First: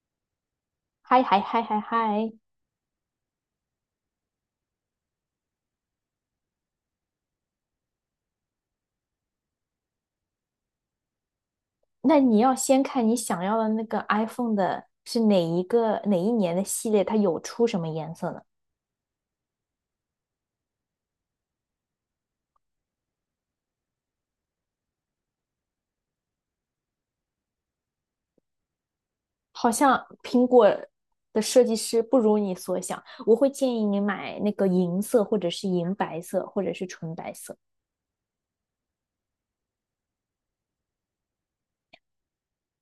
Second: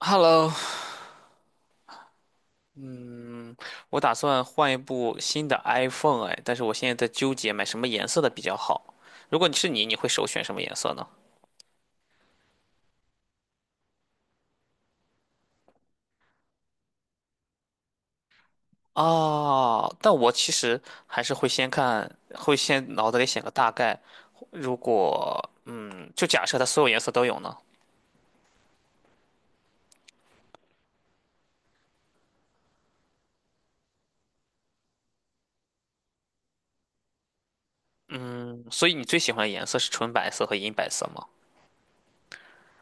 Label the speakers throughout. Speaker 1: Hello，
Speaker 2: 嗨嗨嗨嗨嗨，
Speaker 1: 嗯，我打算换一部新的 iPhone 哎，但是我现在在纠结买什么颜色的比较好。如果你是你，你会首选什么颜色呢？
Speaker 2: 那你要先看你想要的那个 iPhone 的是哪一个哪一年的系列，它有出什么颜色呢？
Speaker 1: 哦，但我其实还是会先看，会先脑子里想个大概。如果就假设它所有颜色都有呢，
Speaker 2: 好像苹果的设计师不如你所想，我会建议你买那个银色，或者是银白色，或者是纯白色。
Speaker 1: 所以你最喜欢的颜色是纯白色和银白色吗？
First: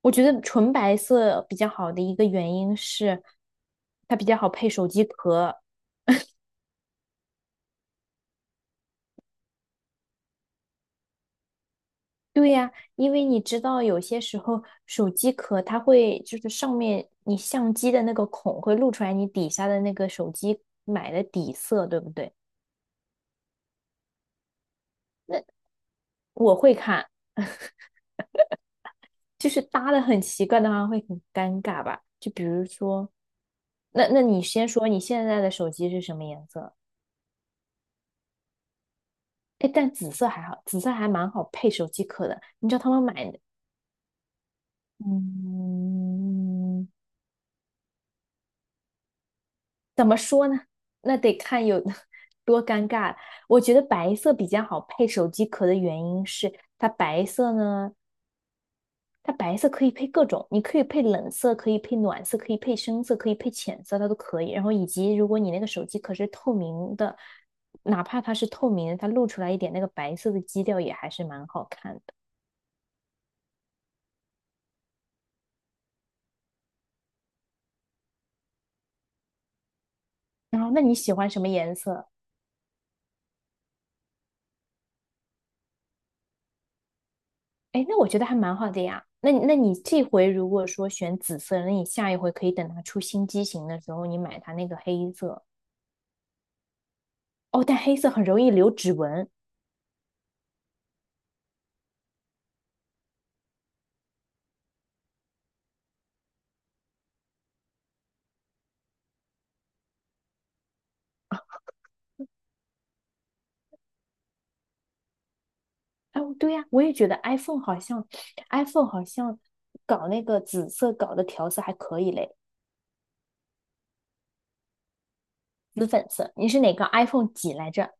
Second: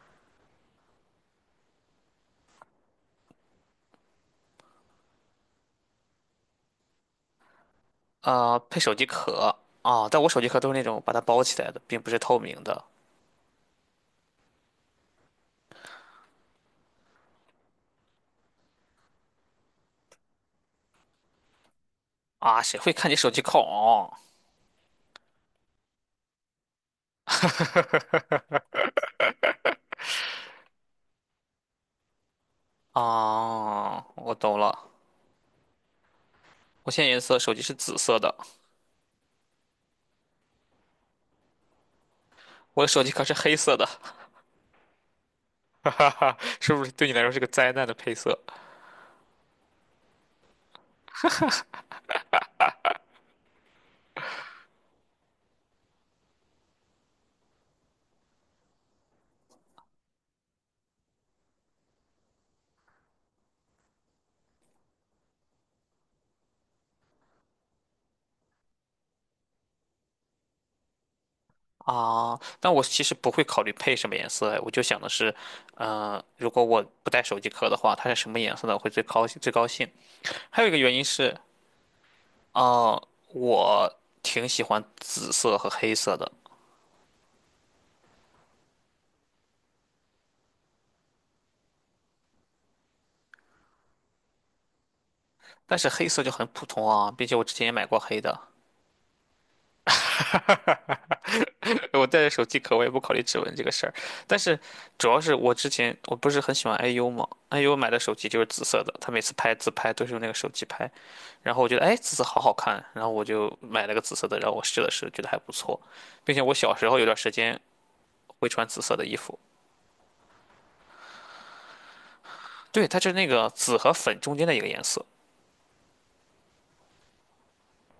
Speaker 2: 我觉得纯白色比较好的一个原因是，它比较好配手机壳，
Speaker 1: 配手机壳啊，但我手机壳都是那种把它包起来的，并不是透
Speaker 2: 对
Speaker 1: 明
Speaker 2: 呀，
Speaker 1: 的
Speaker 2: 因为你知道，有些时候手机壳它会就是上面你相机的那个孔会露出来你底下的那个手机买的底色，对不对？
Speaker 1: 啊，谁会看你手机壳？
Speaker 2: 那我会看，就是搭的很奇怪的话会很尴尬吧？就比如说，
Speaker 1: 啊，
Speaker 2: 那
Speaker 1: 我
Speaker 2: 你
Speaker 1: 懂
Speaker 2: 先说
Speaker 1: 了。
Speaker 2: 你现在的手机是什么颜色？
Speaker 1: 我现在颜色手机是紫色的，
Speaker 2: 哎，但紫色还好，紫色还蛮好配手机壳的。你知道
Speaker 1: 我的
Speaker 2: 他们
Speaker 1: 手机壳
Speaker 2: 买
Speaker 1: 是
Speaker 2: 的
Speaker 1: 黑色的，是不
Speaker 2: 嗯。
Speaker 1: 是对你来说是个灾难的配色
Speaker 2: 怎么说呢？那得看有 多尴尬。我觉得白色比较好配手机壳的原因是，它白色呢，它白色可以配各种，你可以配冷色，可以配暖色，可以配深色，可以配浅色，它都可以。然后以及如果你那个手机壳是透明的，哪怕它是透明的，它露出来一点那个白色的基调也还是蛮好看的。
Speaker 1: 啊？但我其实不会考虑配什么颜色，哎我就想的是，如果我不带手机壳的话，它是什么颜色的我会最高兴最高兴。
Speaker 2: 然
Speaker 1: 还有一
Speaker 2: 后，
Speaker 1: 个
Speaker 2: 那
Speaker 1: 原
Speaker 2: 你
Speaker 1: 因
Speaker 2: 喜欢
Speaker 1: 是，
Speaker 2: 什么颜色？
Speaker 1: 啊，我挺喜欢紫色和黑色的，
Speaker 2: 哎，那我觉得还蛮好的呀。那你那你这回如果说选紫色，那你下一回可以等它出新机型的时候，你买它那个黑色。
Speaker 1: 但是黑色就很普通啊，并且我之
Speaker 2: 哦，
Speaker 1: 前也
Speaker 2: 但
Speaker 1: 买
Speaker 2: 黑
Speaker 1: 过
Speaker 2: 色
Speaker 1: 黑
Speaker 2: 很
Speaker 1: 的。
Speaker 2: 容易留指纹。
Speaker 1: 我带着手机壳，我也不考虑指纹这个事儿。但是主要是我之前我不是很喜欢 IU 嘛，IU 买的手机就是紫色的，他每次拍自拍都是用那个手机拍。然后我觉得哎，紫色好好看，然后我就买了个紫色的，然后我试了试，觉得还不错，
Speaker 2: 哎，
Speaker 1: 并且我
Speaker 2: 对呀，
Speaker 1: 小
Speaker 2: 我
Speaker 1: 时
Speaker 2: 也
Speaker 1: 候有
Speaker 2: 觉
Speaker 1: 段
Speaker 2: 得
Speaker 1: 时间
Speaker 2: iPhone 好像
Speaker 1: 会穿紫
Speaker 2: ，iPhone
Speaker 1: 色
Speaker 2: 好
Speaker 1: 的衣服。
Speaker 2: 像搞那个紫色搞的调色还可以嘞，
Speaker 1: 对，它就是那个紫和粉中间的一个颜色。
Speaker 2: 紫粉色。你是哪个 iPhone 几来着？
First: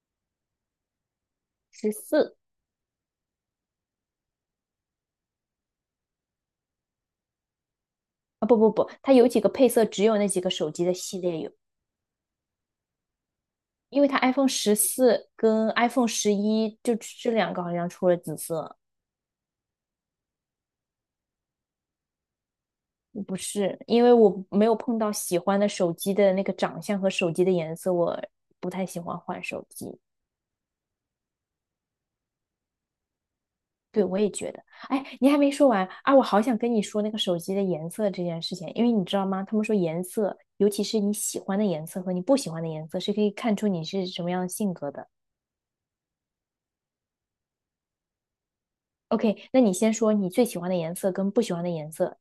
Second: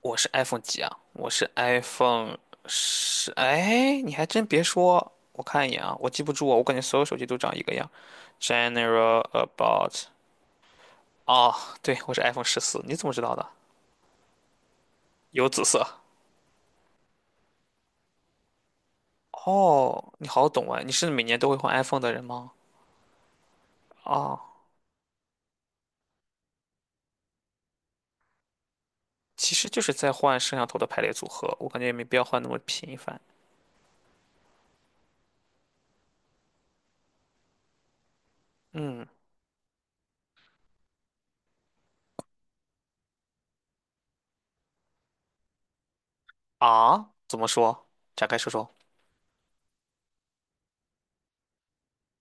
Speaker 1: 我是 iPhone 几啊？我是
Speaker 2: 十四
Speaker 1: iPhone 十。哎，你还真别说，我看一眼啊，我记不住啊，我感觉所有手机都长一个样。
Speaker 2: 啊？不不不，它
Speaker 1: General
Speaker 2: 有几个配色
Speaker 1: about
Speaker 2: 只有那几个手机的系列有，
Speaker 1: 哦，对，我是 iPhone 十四，你怎么知道的？
Speaker 2: 因为它 iPhone 14
Speaker 1: 有紫
Speaker 2: 跟
Speaker 1: 色。
Speaker 2: iPhone 11就这两个好像出了紫色。
Speaker 1: 哦，你好懂啊，你是每年都会换 iPhone 的人吗？
Speaker 2: 不是，因为
Speaker 1: 哦，
Speaker 2: 我没有碰到喜欢的手机的那个长相和手机的颜色，我不太喜欢换
Speaker 1: 其
Speaker 2: 手
Speaker 1: 实就
Speaker 2: 机。
Speaker 1: 是在换摄像头的排列组合，我感觉也没必要换那么频繁。
Speaker 2: 对，我也觉得。哎，你还没说完啊！我好想跟你说那个手机的颜色这件事情，因为你
Speaker 1: 嗯
Speaker 2: 知道吗？他们说颜色，尤其是你喜欢的颜色和你不喜欢的颜色，是可以看出你是什么样的性格的。
Speaker 1: 啊，怎么说？展开说说。
Speaker 2: OK，那你先说你最喜欢的颜色跟不喜欢的颜色。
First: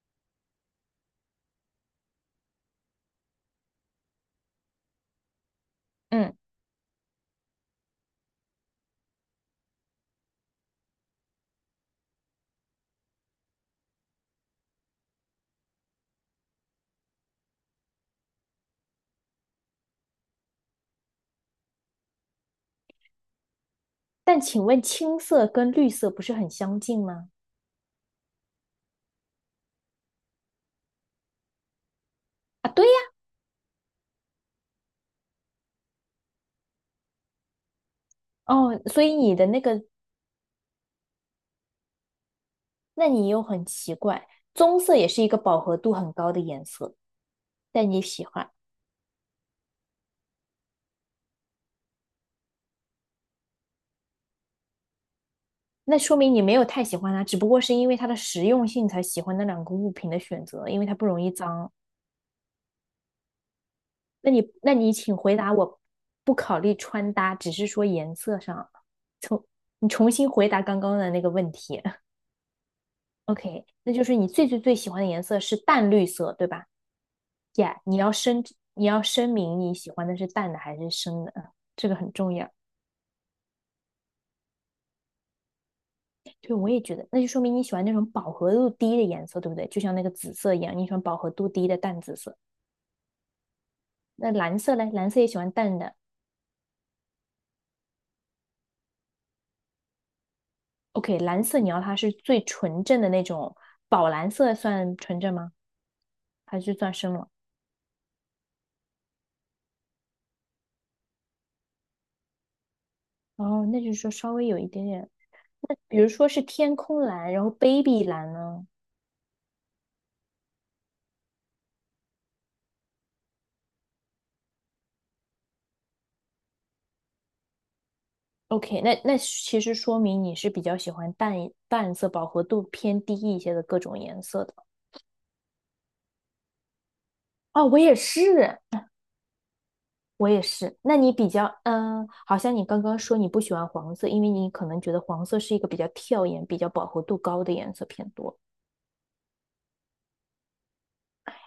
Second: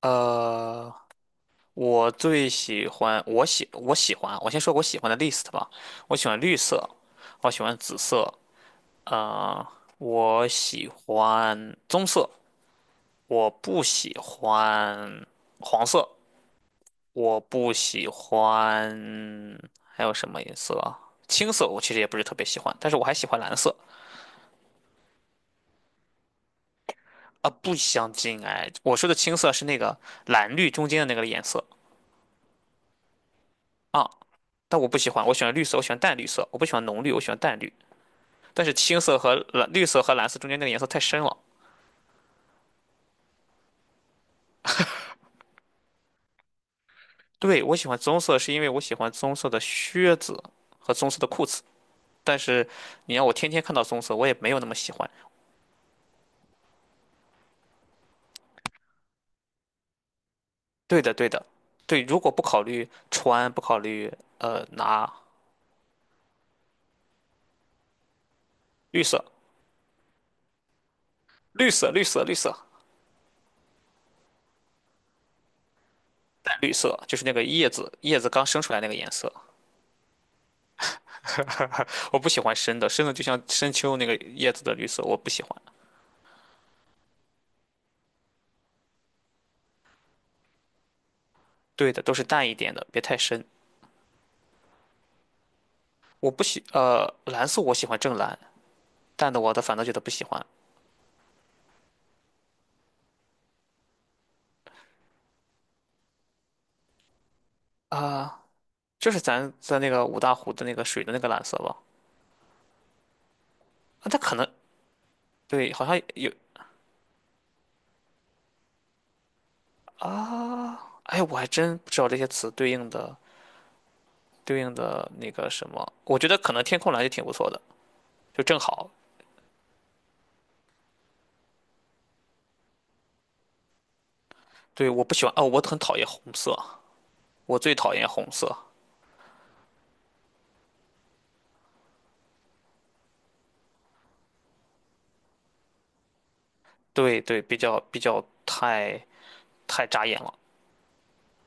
Speaker 1: 呃。我最喜欢，我喜欢，我先说我喜欢的 list 吧。我喜
Speaker 2: 嗯，
Speaker 1: 欢绿色，我喜欢紫色，呃，我喜欢棕色，我不喜欢黄色，我不喜欢还有什么颜色啊？青色我其实也不是特别喜欢，但是我还喜欢蓝色
Speaker 2: 但请问青色跟绿色不是很相近吗？
Speaker 1: 啊，不相近哎。我说的青色是那个蓝绿中间的那个颜色
Speaker 2: 啊，对呀。
Speaker 1: 啊，但我不喜欢，我喜欢绿色，我喜欢淡绿色，我不喜欢浓绿，我喜欢淡绿。但是
Speaker 2: 哦，
Speaker 1: 青
Speaker 2: 所以
Speaker 1: 色和
Speaker 2: 你的那
Speaker 1: 蓝、绿
Speaker 2: 个
Speaker 1: 色和蓝色中间那个颜色太深了。
Speaker 2: 那你又很奇怪，棕色也是一个饱和度很高的颜色，
Speaker 1: 对，我喜
Speaker 2: 但
Speaker 1: 欢
Speaker 2: 你
Speaker 1: 棕
Speaker 2: 喜
Speaker 1: 色，
Speaker 2: 欢，
Speaker 1: 是因为我喜欢棕色的靴子和棕色的裤子。但是你让我天天看到棕色，我也没有那么喜欢。
Speaker 2: 那说明你没有太喜欢它，只不过是因为它的实用性才喜欢那两个物品的选择，因为它
Speaker 1: 对
Speaker 2: 不
Speaker 1: 的，
Speaker 2: 容
Speaker 1: 对
Speaker 2: 易
Speaker 1: 的，
Speaker 2: 脏。
Speaker 1: 对。如果不考虑穿，不考虑
Speaker 2: 那你，
Speaker 1: 呃
Speaker 2: 那你
Speaker 1: 拿
Speaker 2: 请回答我，不考虑穿搭，只是说颜色上，
Speaker 1: 绿色、
Speaker 2: 重你重新回答刚刚的那个问
Speaker 1: 绿
Speaker 2: 题。
Speaker 1: 色、绿色、绿色、
Speaker 2: OK,那就是你最最最喜欢的颜色是淡绿色，对
Speaker 1: 淡
Speaker 2: 吧
Speaker 1: 绿色，就是那个叶
Speaker 2: ？Yeah,
Speaker 1: 子
Speaker 2: 你要
Speaker 1: 叶子
Speaker 2: 声
Speaker 1: 刚生出来
Speaker 2: 你
Speaker 1: 那个
Speaker 2: 要
Speaker 1: 颜
Speaker 2: 声
Speaker 1: 色，
Speaker 2: 明你喜欢的是淡的还是深的，这个很
Speaker 1: 我不
Speaker 2: 重
Speaker 1: 喜
Speaker 2: 要。
Speaker 1: 欢深的，深的就像深秋那个叶子的绿色，我不喜欢。
Speaker 2: 对，我也觉得，那就说明你喜欢那种饱和度低的颜色，对不对？就像那个紫色一样，你喜欢饱和度低的
Speaker 1: 对
Speaker 2: 淡
Speaker 1: 的，都
Speaker 2: 紫
Speaker 1: 是
Speaker 2: 色。
Speaker 1: 淡一点的，别太深。
Speaker 2: 那蓝色嘞，蓝色也喜欢淡的。
Speaker 1: 我不喜蓝色，我喜欢正蓝。淡的我的反倒觉得不喜欢
Speaker 2: OK,蓝色你要它是最纯正的那种，宝蓝色算纯正吗？还是算深了？
Speaker 1: 啊，就是咱在那个五大湖的那个水的那个蓝色吧，
Speaker 2: 哦，那就是
Speaker 1: 啊，
Speaker 2: 说
Speaker 1: 它
Speaker 2: 稍
Speaker 1: 可能
Speaker 2: 微有一点点。
Speaker 1: 对，
Speaker 2: 那
Speaker 1: 好
Speaker 2: 比
Speaker 1: 像
Speaker 2: 如说
Speaker 1: 有，
Speaker 2: 是天空蓝，然后 baby 蓝呢
Speaker 1: 哎，我还真不知道这些词对应的那个什么，我觉得可能天空蓝就挺不错的，就正
Speaker 2: ？OK,
Speaker 1: 好。
Speaker 2: 那那其实说明你是比较喜欢淡色、饱和度偏低一些的各种颜色的。
Speaker 1: 对，我不喜欢哦，我很讨厌红色，我
Speaker 2: 哦，
Speaker 1: 最
Speaker 2: 我
Speaker 1: 讨
Speaker 2: 也
Speaker 1: 厌红色。
Speaker 2: 是。我也是。那你比较，嗯，好像你刚刚说你不喜欢黄色，因为你可能觉得黄色是一个比较跳眼、比较饱和度
Speaker 1: 对对，
Speaker 2: 高的
Speaker 1: 比
Speaker 2: 颜
Speaker 1: 较
Speaker 2: 色
Speaker 1: 比
Speaker 2: 偏
Speaker 1: 较
Speaker 2: 多。
Speaker 1: 太扎眼了。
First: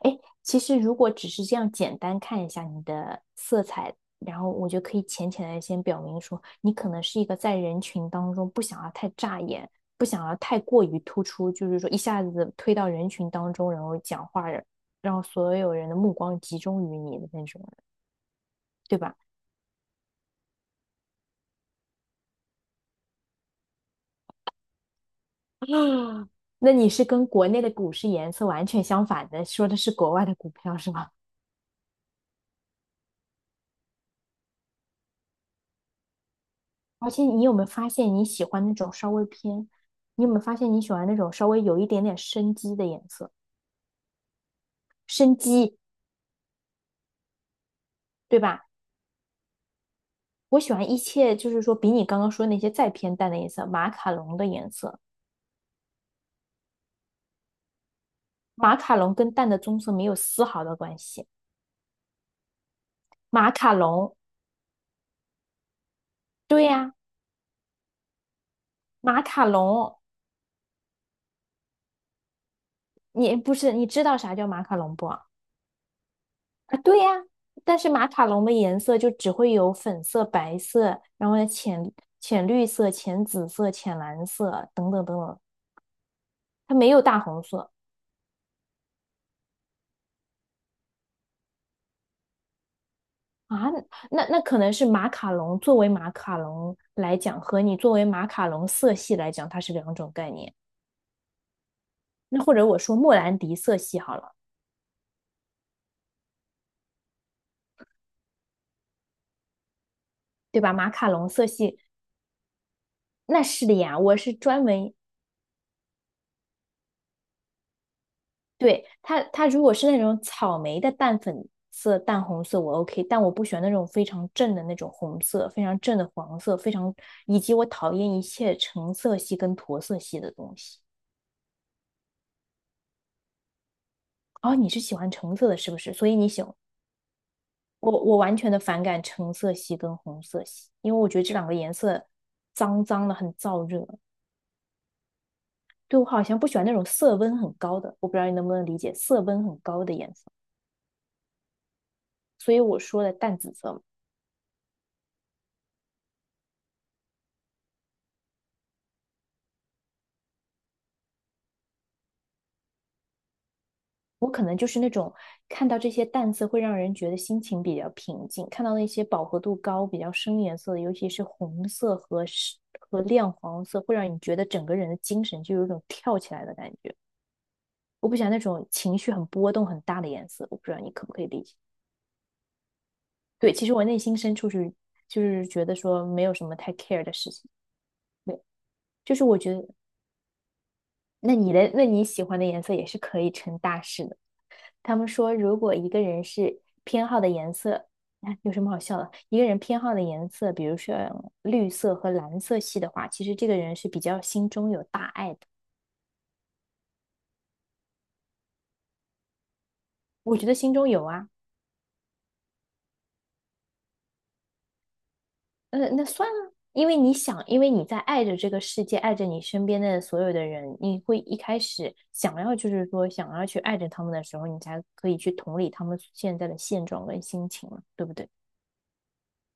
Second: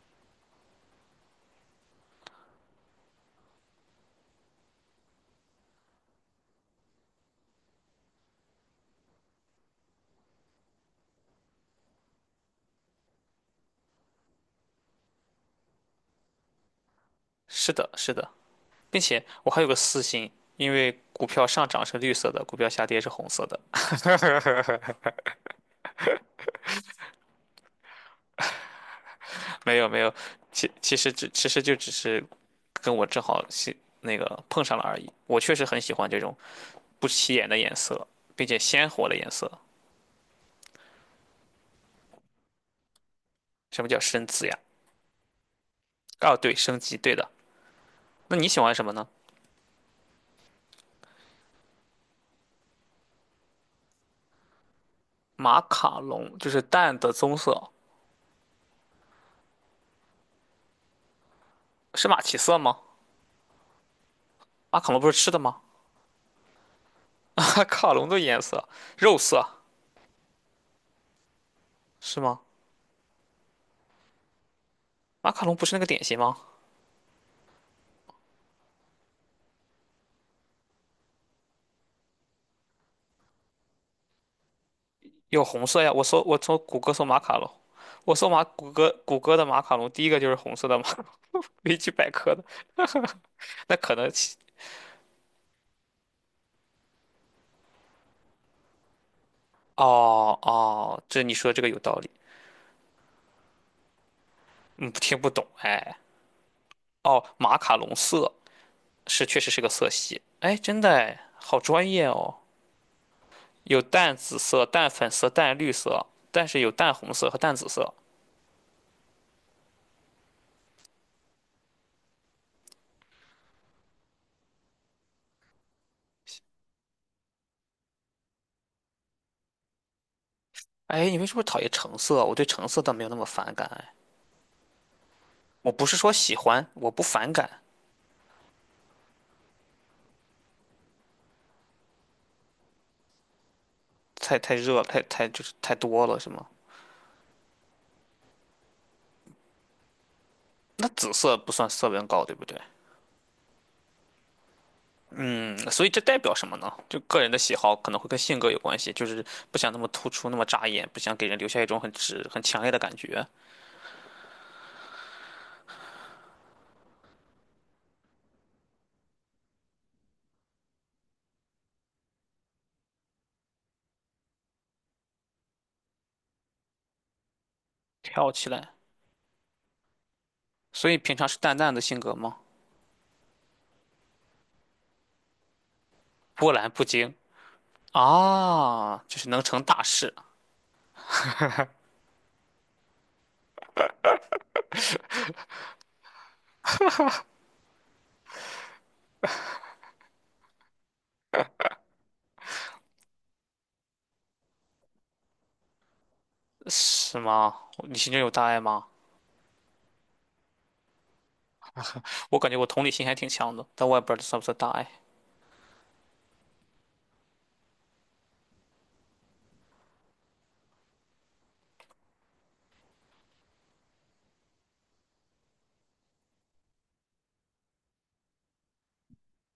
Speaker 2: 哎，其实如果只是这样简单看一下你的色彩，然后我就可以浅浅的先表明说，你可能是一个在人群当中不想要太扎眼，不想要太过于突出，就是说一下子推到人群当中，然后讲话，让所有人的目光集中于你的那种
Speaker 1: 是
Speaker 2: 人，
Speaker 1: 的，是的，
Speaker 2: 对
Speaker 1: 并
Speaker 2: 吧？
Speaker 1: 且我还有个私心，因为股票上涨是绿色的，股票下跌是红色的，
Speaker 2: 啊，那你是跟国内的股市颜色完全相反的，说的
Speaker 1: 没有
Speaker 2: 是
Speaker 1: 没
Speaker 2: 国
Speaker 1: 有，
Speaker 2: 外的股
Speaker 1: 其
Speaker 2: 票是
Speaker 1: 其
Speaker 2: 吗？
Speaker 1: 实只其实就只是跟我正好是那个碰上了而已。我确实很喜欢这种不
Speaker 2: 而且
Speaker 1: 起
Speaker 2: 你
Speaker 1: 眼
Speaker 2: 有
Speaker 1: 的
Speaker 2: 没有
Speaker 1: 颜
Speaker 2: 发
Speaker 1: 色，
Speaker 2: 现你喜
Speaker 1: 并且
Speaker 2: 欢那
Speaker 1: 鲜
Speaker 2: 种
Speaker 1: 活
Speaker 2: 稍
Speaker 1: 的
Speaker 2: 微
Speaker 1: 颜色。
Speaker 2: 偏，你有没有发现你喜欢那种稍微有一点点生机的颜色，
Speaker 1: 什么叫深紫呀？
Speaker 2: 生机，
Speaker 1: 哦，对，升级，对的。那
Speaker 2: 对
Speaker 1: 你喜
Speaker 2: 吧？
Speaker 1: 欢什么呢？
Speaker 2: 我喜欢一切就是说比你刚刚说那些再偏淡的颜色，马卡龙的颜色，
Speaker 1: 马卡龙就是淡的棕色，
Speaker 2: 马卡龙跟淡的棕色没有丝毫的关系。
Speaker 1: 是马其色吗？
Speaker 2: 马卡龙，
Speaker 1: 马卡龙不是吃的吗？
Speaker 2: 对呀，
Speaker 1: 马卡龙的颜色，肉
Speaker 2: 马卡
Speaker 1: 色
Speaker 2: 龙，
Speaker 1: 是吗？
Speaker 2: 你不是你知道啥叫马卡龙不？
Speaker 1: 马卡龙不是那个点心吗？
Speaker 2: 啊，对呀，但是马卡龙的颜色就只会有粉色、白色，然后呢浅绿色、浅紫色、浅蓝色等等等等，
Speaker 1: 有红色呀，我从
Speaker 2: 它
Speaker 1: 谷
Speaker 2: 没
Speaker 1: 歌
Speaker 2: 有
Speaker 1: 搜马
Speaker 2: 大
Speaker 1: 卡
Speaker 2: 红
Speaker 1: 龙，
Speaker 2: 色
Speaker 1: 我搜马谷歌的马卡龙，第一个就是红色的马卡龙，维基百科的。
Speaker 2: 啊。
Speaker 1: 那可能
Speaker 2: 那
Speaker 1: 其
Speaker 2: 那可能是马卡龙作为马卡龙来讲，和你作为马卡龙色系来讲，它是两种概
Speaker 1: 哦
Speaker 2: 念。
Speaker 1: 哦，这你说这个有道理，
Speaker 2: 那或者我说莫兰迪色系好了，
Speaker 1: 嗯，听不懂哎。哦，马卡龙色是确实是个色系，哎，
Speaker 2: 对吧？
Speaker 1: 真
Speaker 2: 马
Speaker 1: 的
Speaker 2: 卡
Speaker 1: 哎，
Speaker 2: 龙色
Speaker 1: 好
Speaker 2: 系
Speaker 1: 专业哦。
Speaker 2: 那是的
Speaker 1: 有
Speaker 2: 呀，
Speaker 1: 淡
Speaker 2: 我是
Speaker 1: 紫
Speaker 2: 专
Speaker 1: 色、淡
Speaker 2: 门
Speaker 1: 粉色、淡绿色，但是有淡红色和淡紫色。
Speaker 2: 对，它，它如果是那种草莓的淡粉色、淡红色，我 OK,但我不喜欢那种非常正的那种红色，非常正的黄色，非常，以及我讨厌一切橙色系跟驼色系的东西。
Speaker 1: 哎，你为什么讨厌橙色？我对橙色倒没有那么反感哎。
Speaker 2: 哦，你是喜欢橙色的，是
Speaker 1: 我
Speaker 2: 不
Speaker 1: 不
Speaker 2: 是？
Speaker 1: 是
Speaker 2: 所
Speaker 1: 说
Speaker 2: 以你
Speaker 1: 喜
Speaker 2: 喜欢
Speaker 1: 欢，我不反感，
Speaker 2: 我完全的反感橙色系跟红色系，因为我觉得这两个颜色脏脏的，很燥热。
Speaker 1: 太热了，太就是太
Speaker 2: 对，我
Speaker 1: 多了，
Speaker 2: 好
Speaker 1: 是
Speaker 2: 像
Speaker 1: 吗？
Speaker 2: 不喜欢那种色温很高的，我不知道你能不能理解色温很高的颜色，
Speaker 1: 那紫色不算色温高，对不
Speaker 2: 所
Speaker 1: 对？
Speaker 2: 以我说的淡紫色嘛。
Speaker 1: 那所以这代表什么呢？就个人的喜好可能会跟性格有关系，就是不想那么突出，那么扎眼，不想给人留下一种很直、很强烈的感觉。
Speaker 2: 我可能就是那种看到这些淡色会让人觉得心情比较平静，看到那些饱和度高、比较深颜色的，尤其是红色和和亮黄色，会让你觉得整个人的精神就有一种跳起来的感觉。我不喜
Speaker 1: 跳
Speaker 2: 欢那
Speaker 1: 起
Speaker 2: 种
Speaker 1: 来，
Speaker 2: 情绪很波动很大的颜色，我不知道
Speaker 1: 所
Speaker 2: 你
Speaker 1: 以
Speaker 2: 可
Speaker 1: 平
Speaker 2: 不可
Speaker 1: 常
Speaker 2: 以
Speaker 1: 是
Speaker 2: 理解。
Speaker 1: 淡淡的性格吗？
Speaker 2: 对，其实我内心深处是就是觉得说没有什
Speaker 1: 波
Speaker 2: 么
Speaker 1: 澜
Speaker 2: 太
Speaker 1: 不
Speaker 2: care
Speaker 1: 惊
Speaker 2: 的事情。对，
Speaker 1: 啊，
Speaker 2: 就
Speaker 1: 就
Speaker 2: 是
Speaker 1: 是
Speaker 2: 我
Speaker 1: 能
Speaker 2: 觉
Speaker 1: 成
Speaker 2: 得
Speaker 1: 大事，
Speaker 2: 那你的那你喜欢的颜色也是可以成大事的。他们说，如果一个人是偏好的颜色，哎有什么好笑的？一个人偏好的颜色，比如说绿色和蓝色系的话，其实这个人是比较心中有大爱的。
Speaker 1: 是吗？你心中有大爱吗？
Speaker 2: 我觉得心中有啊，
Speaker 1: 我感觉我同理心还挺强的，但我也不知道这算不算大爱。
Speaker 2: 呃，那算了，因为你想，因为你在爱着这个世界，爱着你身边的所有的人，你会一开始想要就是说想要去爱着他们的时候，你才可以去同理他们现在的现状跟心情嘛，对不对？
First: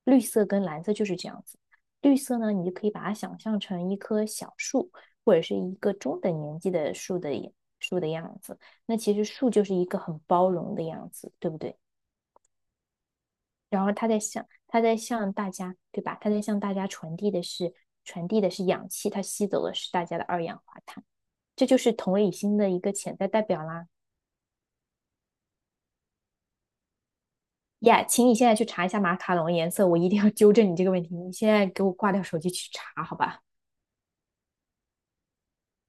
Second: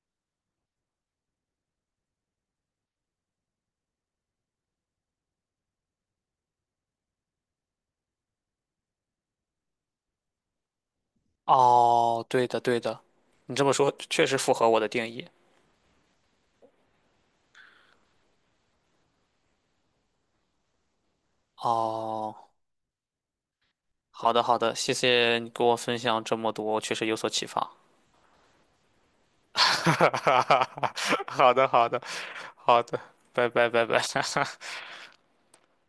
Speaker 2: 绿色跟蓝色就是这样子。绿色呢，你就可以把它想象成一棵小树，或者是一个中等年纪的树的样子。那其实树就是一个很包容的样子，对不对？
Speaker 1: 哦，对的对的，你这么
Speaker 2: 然
Speaker 1: 说
Speaker 2: 后它在
Speaker 1: 确实
Speaker 2: 向
Speaker 1: 符合我
Speaker 2: 它
Speaker 1: 的
Speaker 2: 在
Speaker 1: 定义。
Speaker 2: 向大家，对吧？它在向大家传递的是氧气，它吸走的是大家的二氧化碳，这就是同理
Speaker 1: 哦，
Speaker 2: 心的一个潜在代表啦。
Speaker 1: 好的好的，谢谢你给我分享这么多，确实有所启发。
Speaker 2: 呀 yeah, 请你现在去查一下马卡龙颜色，我 一
Speaker 1: 哈
Speaker 2: 定要
Speaker 1: 哈
Speaker 2: 纠
Speaker 1: 哈，
Speaker 2: 正你这个问题。你现
Speaker 1: 好
Speaker 2: 在
Speaker 1: 的，
Speaker 2: 给
Speaker 1: 好
Speaker 2: 我
Speaker 1: 的，
Speaker 2: 挂掉手机去
Speaker 1: 好的，
Speaker 2: 查，好吧？
Speaker 1: 拜拜，拜拜。